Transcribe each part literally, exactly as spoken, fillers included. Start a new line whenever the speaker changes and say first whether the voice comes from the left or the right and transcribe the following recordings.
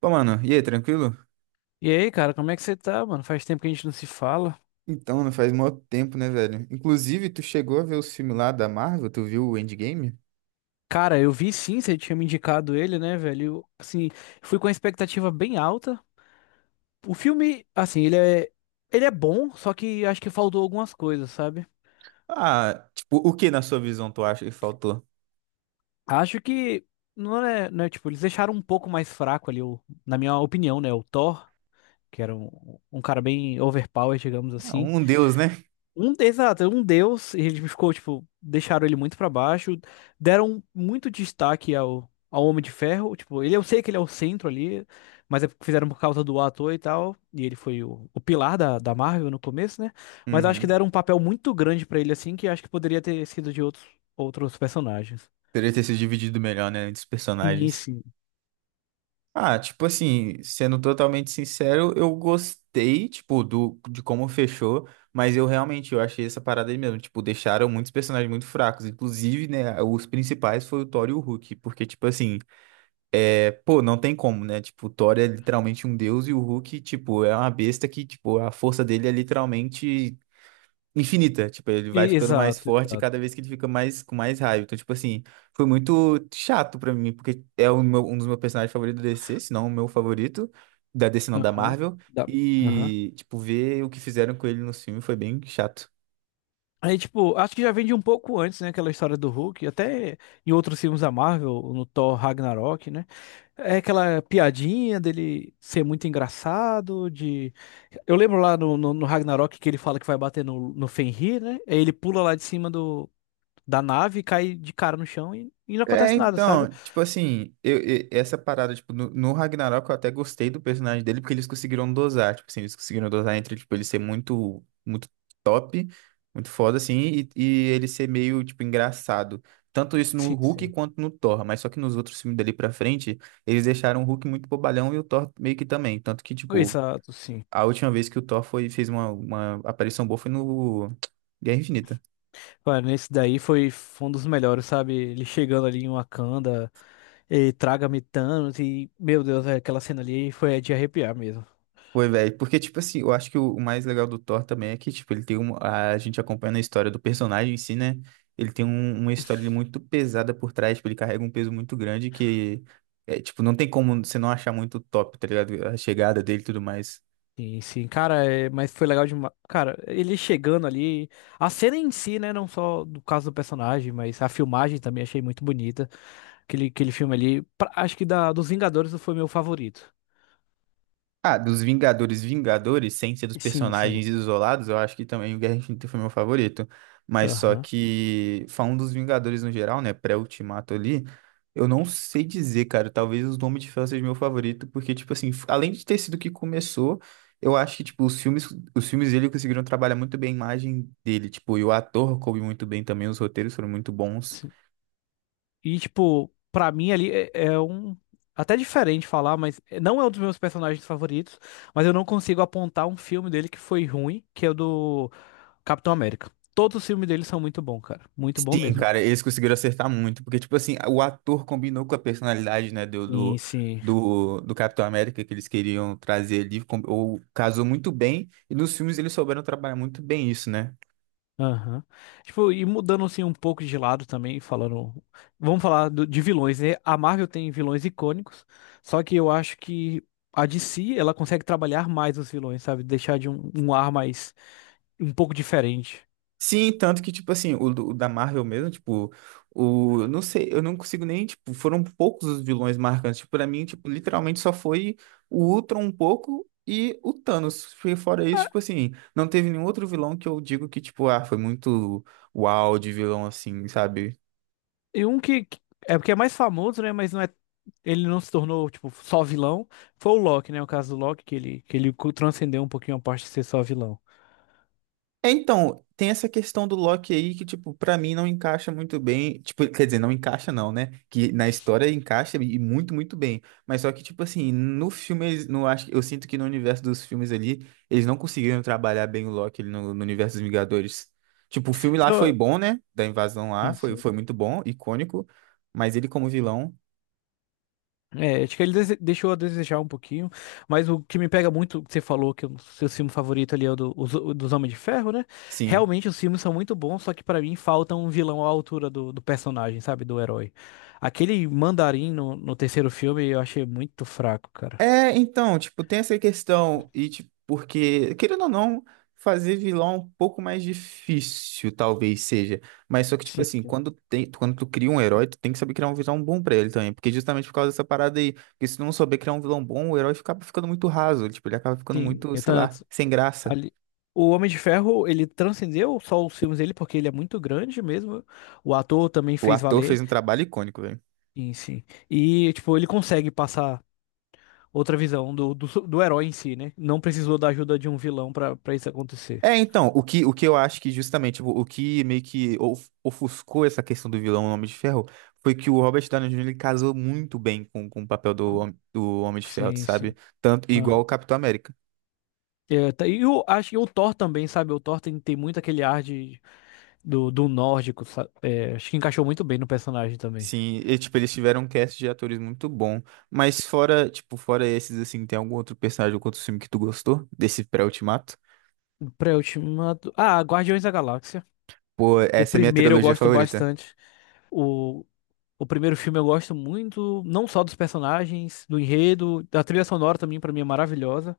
right: Pô, mano, e aí, tranquilo?
left: E aí, cara, como é que você tá, mano? Faz tempo que a gente não se fala.
right: Então, não faz mó tempo, né, velho? Inclusive, tu chegou a ver os filmes lá da Marvel? Tu viu o Endgame?
left: Cara, eu vi sim, você tinha me indicado ele, né, velho? Eu, assim, fui com a expectativa bem alta. O filme, assim, ele é, ele é bom, só que acho que faltou algumas coisas, sabe?
right: Ah, tipo, o que na sua visão tu acha que faltou?
left: Acho que não é, não é, tipo, eles deixaram um pouco mais fraco ali, o, na minha opinião, né, o Thor, que era um, um cara bem overpowered, digamos
right: Ah,
left: assim.
right: um deus, né?
left: Um, exato, um deus, e ele ficou, tipo, deixaram ele muito pra baixo, deram muito destaque ao, ao Homem de Ferro, tipo, ele, eu sei que ele é o centro ali, mas é porque fizeram por causa do ator e tal, e ele foi o, o pilar da, da Marvel no começo, né? Mas acho que
right: Uhum.
left: deram um papel muito grande pra ele, assim, que acho que poderia ter sido de outros, outros personagens.
right: Poderia ter sido dividido melhor, né, entre os
left: Sim,
right: personagens.
left: sim.
right: Ah, tipo assim, sendo totalmente sincero, eu gostei, tipo, do, de como fechou, mas eu realmente, eu achei essa parada aí mesmo, tipo, deixaram muitos personagens muito fracos, inclusive, né, os principais foi o Thor e o Hulk, porque, tipo assim, pô, não tem como, né? Tipo, o Thor é literalmente um deus e o Hulk, tipo, é uma besta que, tipo, a força dele é literalmente infinita. Tipo, ele vai
left: E-
right: ficando mais
left: Exato,
right: forte
left: exato.
right: cada vez que ele fica mais com mais raiva. Então, tipo assim, foi muito chato pra mim, porque é o meu- um dos meus personagens favoritos da D C, se não o meu favorito, da D C não, da
left: Aham.
right: Marvel.
left: Dá- Aham.
right: E, tipo, ver o que fizeram com ele no filme foi bem chato.
left: Aí, tipo, acho que já vem de um pouco antes, né? Aquela história do Hulk, até em outros filmes da Marvel, no Thor Ragnarok, né? É aquela piadinha dele ser muito engraçado, de... Eu lembro lá no, no, no Ragnarok que ele fala que vai bater no, no Fenrir, né? Aí ele pula lá de cima do, da nave, cai de cara no chão e, e não
right: É,
left: acontece nada, sabe?
right: então, tipo assim, eu, eu- essa parada, tipo, no, no Ragnarok eu até gostei do personagem dele, porque eles conseguiram dosar, tipo assim, eles conseguiram dosar entre, tipo, ele ser muito, muito top, muito foda, assim, e, e ele ser meio, tipo, engraçado. Tanto isso no
left: Sim,
right: Hulk
left: sim.
right: quanto no Thor, mas só que nos outros filmes dali pra frente, eles deixaram o Hulk muito bobalhão e o Thor meio que também. Tanto que, tipo,
left: Exato, sim.
right: a última vez que o Thor foi, fez uma, uma aparição boa foi no Guerra Infinita.
left: Olha, nesse daí foi, foi um dos melhores, sabe? Ele chegando ali em Wakanda, e traga-me Thanos e, meu Deus, é, aquela cena ali foi é de arrepiar mesmo.
right: Foi, velho. Porque, tipo assim, eu acho que o o mais legal do Thor também é que, tipo, ele tem um, a gente acompanha a história do personagem em si, né? Ele tem um- uma história muito pesada por trás, tipo, ele carrega um peso muito grande que, é, tipo, não tem como você não achar muito top, tá ligado? A chegada dele e tudo mais.
left: Sim, sim, cara, é, mas foi legal demais. Cara, ele chegando ali, a cena em si, né, não só do caso do personagem, mas a filmagem também achei muito bonita. Aquele, aquele filme ali, pra- acho que da, dos Vingadores foi meu favorito.
right: Ah, dos Vingadores, Vingadores, sem ser dos
left: Sim, sim.
right: personagens isolados, eu acho que também o Guerra Infinita foi meu favorito. Mas só
left: Aham.
right: que, falando dos Vingadores no geral, né, pré-Ultimato ali, eu não sei dizer, cara, talvez os Homem de Ferro seja meu favorito, porque, tipo assim, f- além de ter sido o que começou, eu acho que, tipo, os filmes, os filmes dele conseguiram trabalhar muito bem a imagem dele, tipo, e o ator coube muito bem também, os roteiros foram muito bons.
left: Sim. E, tipo, pra mim ali é, é um. Até diferente falar, mas não é um dos meus personagens favoritos. Mas eu não consigo apontar um filme dele que foi ruim, que é o do Capitão América. Todos os filmes dele são muito bons, cara. Muito bom
right: Sim,
left: mesmo.
right: cara, eles conseguiram acertar muito, porque, tipo assim, o ator combinou com a personalidade, né, do,
left: Sim,
right: do,
left: sim.
right: do, do Capitão América que eles queriam trazer ali, com- ou casou muito bem, e nos filmes eles souberam trabalhar muito bem isso, né?
left: Aham. Tipo, e mudando assim um pouco de lado também, falando, vamos falar do- de vilões, né? A Marvel tem vilões icônicos, só que eu acho que a D C, ela consegue trabalhar mais os vilões, sabe? Deixar de um, um ar mais, um pouco diferente.
right: Sim, tanto que, tipo assim, o, do- o da Marvel mesmo, tipo, o, eu não sei, eu não consigo nem, tipo, foram poucos os vilões marcantes. Tipo, pra mim, tipo, literalmente só foi o Ultron um pouco e o Thanos. Foi Fora isso, tipo assim, não teve nenhum outro vilão que eu digo que, tipo, ah, foi muito uau de vilão, assim, sabe?
left: E um que. que- é porque é mais famoso, né? Mas não é. Ele não se tornou, tipo, só vilão. Foi o Loki, né? O caso do Loki, que ele, que ele co- transcendeu um pouquinho a parte de ser só vilão.
right: É, então, tem essa questão do Loki aí que, tipo, pra mim não encaixa muito bem. Tipo, quer dizer, não encaixa não, né? Que na história encaixa e muito, muito bem. Mas só que, tipo assim, no filme, eles- no, acho, eu sinto que no universo dos filmes ali, eles não conseguiram trabalhar bem o Loki ali no, no universo dos Vingadores. Tipo, o filme lá foi
left: Então,
right: bom, né? Da invasão lá,
left: sim,
right: foi,
left: sim.
right: foi muito bom, icônico. Mas ele como vilão,
left: É, acho que ele dese- deixou a desejar um pouquinho, mas o que me pega muito, que você falou que o seu filme favorito ali é o do- os- o dos Homens de Ferro, né?
right: sim.
left: Realmente os filmes são muito bons, só que pra mim falta um vilão à altura do, do personagem, sabe? Do herói. Aquele mandarim no, no terceiro filme eu achei muito fraco, cara.
right: É, então, tipo, tem essa questão, e tipo, porque, querendo ou não, fazer vilão é um pouco mais difícil, talvez seja. Mas só que, tipo
left: Sim,
right: assim,
left: sim.
right: quando tem, quando tu cria um herói, tu tem que saber criar um vilão bom pra ele também. Porque justamente por causa dessa parada aí. Porque se tu não souber criar um vilão bom, o herói acaba ficando muito raso. Tipo, ele acaba ficando
left: Sim,
right: muito,
left: eu
right: sei
left: tam-
right: lá, sem graça.
left: Ali... O Homem de Ferro, ele transcendeu só os filmes dele, porque ele é muito grande mesmo. O ator também
right: O
left: fez
right: ator fez
left: valer
right: um trabalho icônico, velho.
left: em si. E, tipo, ele consegue passar outra visão do, do, su- do herói em si, né? Não precisou da ajuda de um vilão pra, pra isso acontecer.
right: É, então, o que, o que eu acho que justamente o, o que meio que of- ofuscou essa questão do vilão Homem de Ferro foi que o Robert Downey júnior ele casou muito bem com, com o papel do,
left: Co-
right: Hom- do Homem de Ferro,
left: Sim, sim.
right: sabe? Tanto igual
left: Aham.
right: o Capitão América.
left: É, tá- E eu acho que o Thor também, sabe? O Thor tem, tem muito aquele ar de, do, do nórdico, sabe? É, acho que encaixou muito bem no personagem também.
right: Sim, e, tipo, eles tiveram um cast de atores muito bom, mas fora, tipo, fora esses assim, tem algum outro personagem ou outro filme que tu gostou desse pré-ultimato?
left: Pré-ultimato. Ah, Guardiões da Galáxia.
right: Pô,
left: O
right: essa é a minha
left: primeiro eu
right: trilogia
left: gosto
right: favorita.
left: bastante. O, o primeiro filme eu gosto muito, não só dos personagens, do enredo, da trilha sonora também, pra mim é maravilhosa.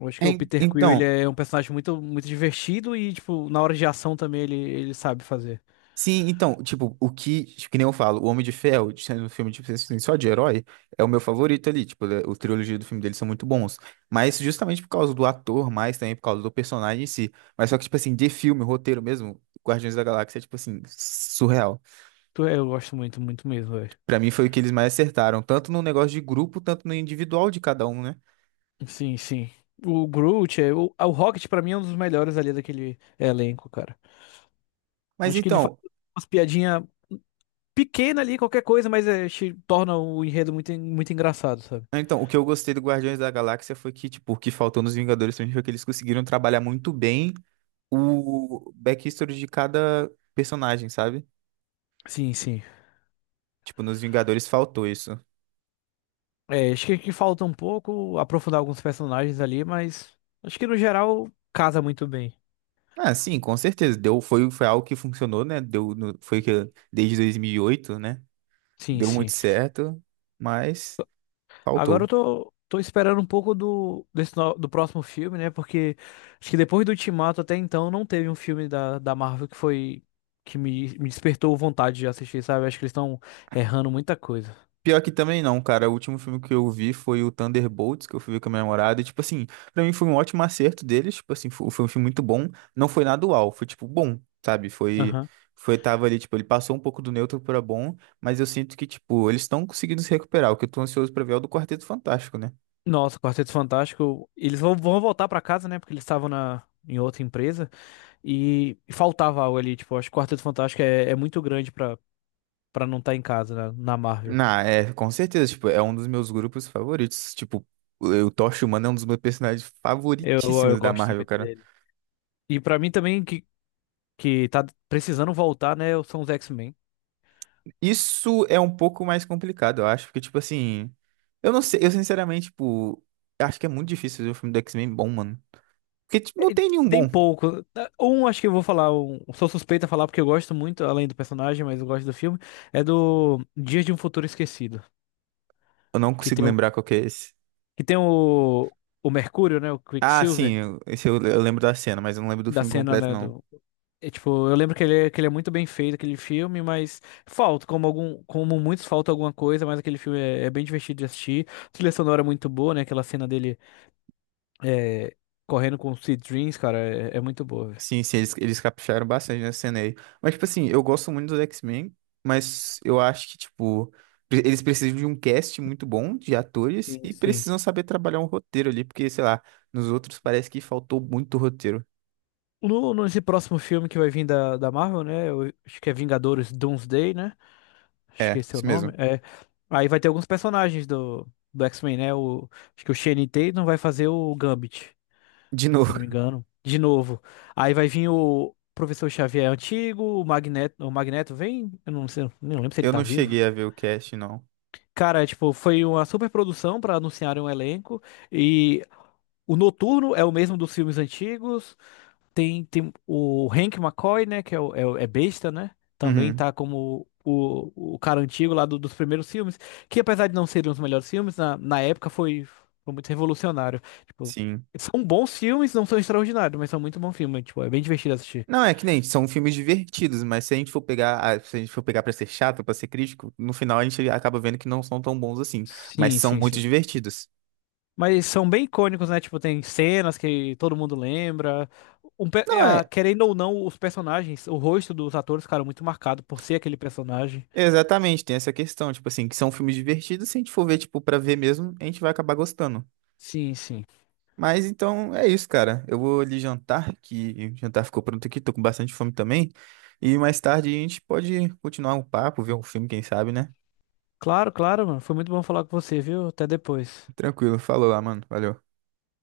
left: Eu acho que
right: É,
left: o
right: en-
left: Peter Quill, ele
right: então,
left: é um personagem muito, muito divertido e, tipo, na hora de ação também ele, ele sabe fazer.
right: Sim, então, tipo, o que, tipo, que nem eu falo, o Homem de Ferro, sendo um filme de, assim, só de herói, é o meu favorito ali, tipo, ele- o trilogia do filme dele são muito bons, mas justamente por causa do ator, mais também por causa do personagem em si, mas só que, tipo assim, de filme, roteiro mesmo, Guardiões da Galáxia é, tipo assim, surreal.
left: Tu- Eu gosto muito, muito mesmo, velho.
right: Pra mim foi o que eles mais acertaram, tanto no negócio de grupo, tanto no individual de cada um, né?
left: Sim, sim. O Groot, é, o, o Rocket pra mim é um dos melhores ali daquele elenco, cara.
right: Mas
left: Acho que ele faz
right: então,
left: umas piadinhas pequenas ali, qualquer coisa, mas é, te torna o enredo muito, en- muito engraçado, sabe?
right: então, o que eu gostei do Guardiões da Galáxia foi que, tipo, o que faltou nos Vingadores pra mim foi que eles conseguiram trabalhar muito bem o backstory de cada personagem, sabe?
left: Sim, sim.
right: Tipo, nos Vingadores faltou isso.
left: É, acho que, que falta um pouco aprofundar alguns personagens ali, mas acho que no geral casa muito bem.
right: Ah, sim, com certeza. Deu, foi, foi algo que funcionou, né? Deu, no- foi que desde dois mil e oito, né?
left: Sim,
right: Deu muito
left: sim.
right: certo, mas
left: Agora
right: faltou.
left: eu tô, tô esperando um pouco do, desse no- do próximo filme, né? Porque acho que depois do Ultimato até então não teve um filme da, da Marvel que foi que me, me despertou vontade de assistir, sabe? Acho que eles estão errando muita coisa.
right: Pior que também não, cara. O último filme que eu vi foi o Thunderbolts, que eu fui ver com a minha namorada. E, tipo assim, pra mim foi um ótimo acerto deles. Tipo assim, foi, foi um filme muito bom. Não foi nada uau, foi, tipo, bom, sabe? Foi,
left: Aham.
right: foi, tava ali, tipo, ele passou um pouco do neutro pra bom, mas eu sinto que, tipo, eles estão conseguindo se recuperar. O que eu tô ansioso pra ver é o do Quarteto Fantástico, né?
left: Nossa, Quarteto Fantástico. Eles vão, vão voltar pra casa, né? Porque eles estavam na, em outra empresa. E faltava algo ali, tipo, acho que o Quarteto Fantástico é, é muito grande pra pra não estar em casa, né, na Marvel.
right: Na, é, com certeza, tipo, é um dos meus grupos favoritos. Tipo, o o Tocha Humana é um dos meus personagens
left: Eu, eu
right: favoritíssimos da
left: gosto
right: Marvel,
left: muito
right: cara.
left: dele. E pra mim também, que, que tá precisando voltar, né, são os X-Men.
right: Isso é um pouco mais complicado, eu acho, porque, tipo assim, eu não sei, eu sinceramente, tipo, acho que é muito difícil ver um filme do X-Men bom, mano. Porque, tipo, não
left: E
right: tem nenhum
left: Tem
right: bom.
left: pouco. Um, acho que eu vou falar, um, sou suspeito a falar porque eu gosto muito, além do personagem, mas eu gosto do filme, é do Dias de um Futuro Esquecido,
right: Eu não
left: que
right: consigo
left: tem o,
right: lembrar qual que é esse.
left: que tem o, o Mercúrio, né, o
right: Ah, sim,
left: Quicksilver,
right: eu- esse eu, eu lembro da cena, mas eu não lembro do
left: da
right: filme
left: cena,
right: completo,
left: né,
right: não.
left: do. É, tipo, eu lembro que ele, é- que ele é muito bem feito, aquele filme, mas falta, como algum, como muitos, falta alguma coisa, mas aquele filme é, é bem divertido de assistir. A trilha sonora é muito boa, né? Aquela cena dele é, correndo com o Sweet Dreams, cara, é, é muito boa, velho.
right: Sim, sim, eles, eles capricharam bastante nessa cena aí. Mas, tipo assim, eu gosto muito dos X-Men, mas eu acho que, tipo, pre- eles precisam de um cast muito bom de atores
left: Sim,
right: e
left: sim.
right: precisam saber trabalhar um roteiro ali, porque, sei lá, nos outros parece que faltou muito roteiro.
left: No, nesse próximo filme que vai vir da, da Marvel, né? Eu acho que é Vingadores Doomsday, né? Acho
right: É,
left: que esse é o
right: isso
left: nome.
right: mesmo.
left: É, aí vai ter alguns personagens do, do X-Men, né? O, acho que o Channing Tatum vai fazer o Gambit,
right: De
left: se eu
right: novo,
left: não me engano. De novo. Aí vai vir o Professor Xavier antigo, o Magneto, o Magneto vem, eu não sei, nem lembro se ele
right: eu
left: tá
right: não
left: vivo.
right: cheguei a ver o cast, não.
left: Cara, tipo, foi uma super produção pra anunciarem um elenco e o Noturno é o mesmo dos filmes antigos. Tem, tem o Hank McCoy, né? Que é, o- é, o- é besta, né? Também
right: Uhum,
left: tá como o, o cara antigo lá do- dos primeiros filmes. Que apesar de não serem os melhores filmes, na, na época foi, foi muito revolucionário. Tipo,
right: sim.
left: são bons filmes, não são extraordinários, mas são muito bons filmes. Tipo, é bem divertido assistir.
right: Não, é que nem, são filmes divertidos, mas se a gente for pegar, ah, se a gente for pegar pra ser chato, pra ser crítico, no final a gente acaba vendo que não são tão bons assim, mas
left: Sim,
right: são
left: sim,
right: muito
left: sim.
right: divertidos.
left: Mas são bem icônicos, né? Tipo, tem cenas que todo mundo lembra. Um pe-
right: Não,
left: ah,
right: é,
left: querendo ou não, os personagens, o rosto dos atores ficaram muito marcado por ser aquele personagem.
right: exatamente, tem essa questão, tipo assim, que são filmes divertidos, se a gente for ver, tipo, pra ver mesmo, a gente vai acabar gostando.
left: Sim, sim.
right: Mas então é isso, cara. Eu vou ali jantar, que o jantar ficou pronto aqui, tô com bastante fome também. E mais tarde a gente pode continuar o papo, ver um filme, quem sabe, né?
left: Claro, claro, mano. Foi muito bom falar com você, viu? Até depois.
right: Tranquilo, falou lá, mano. Valeu.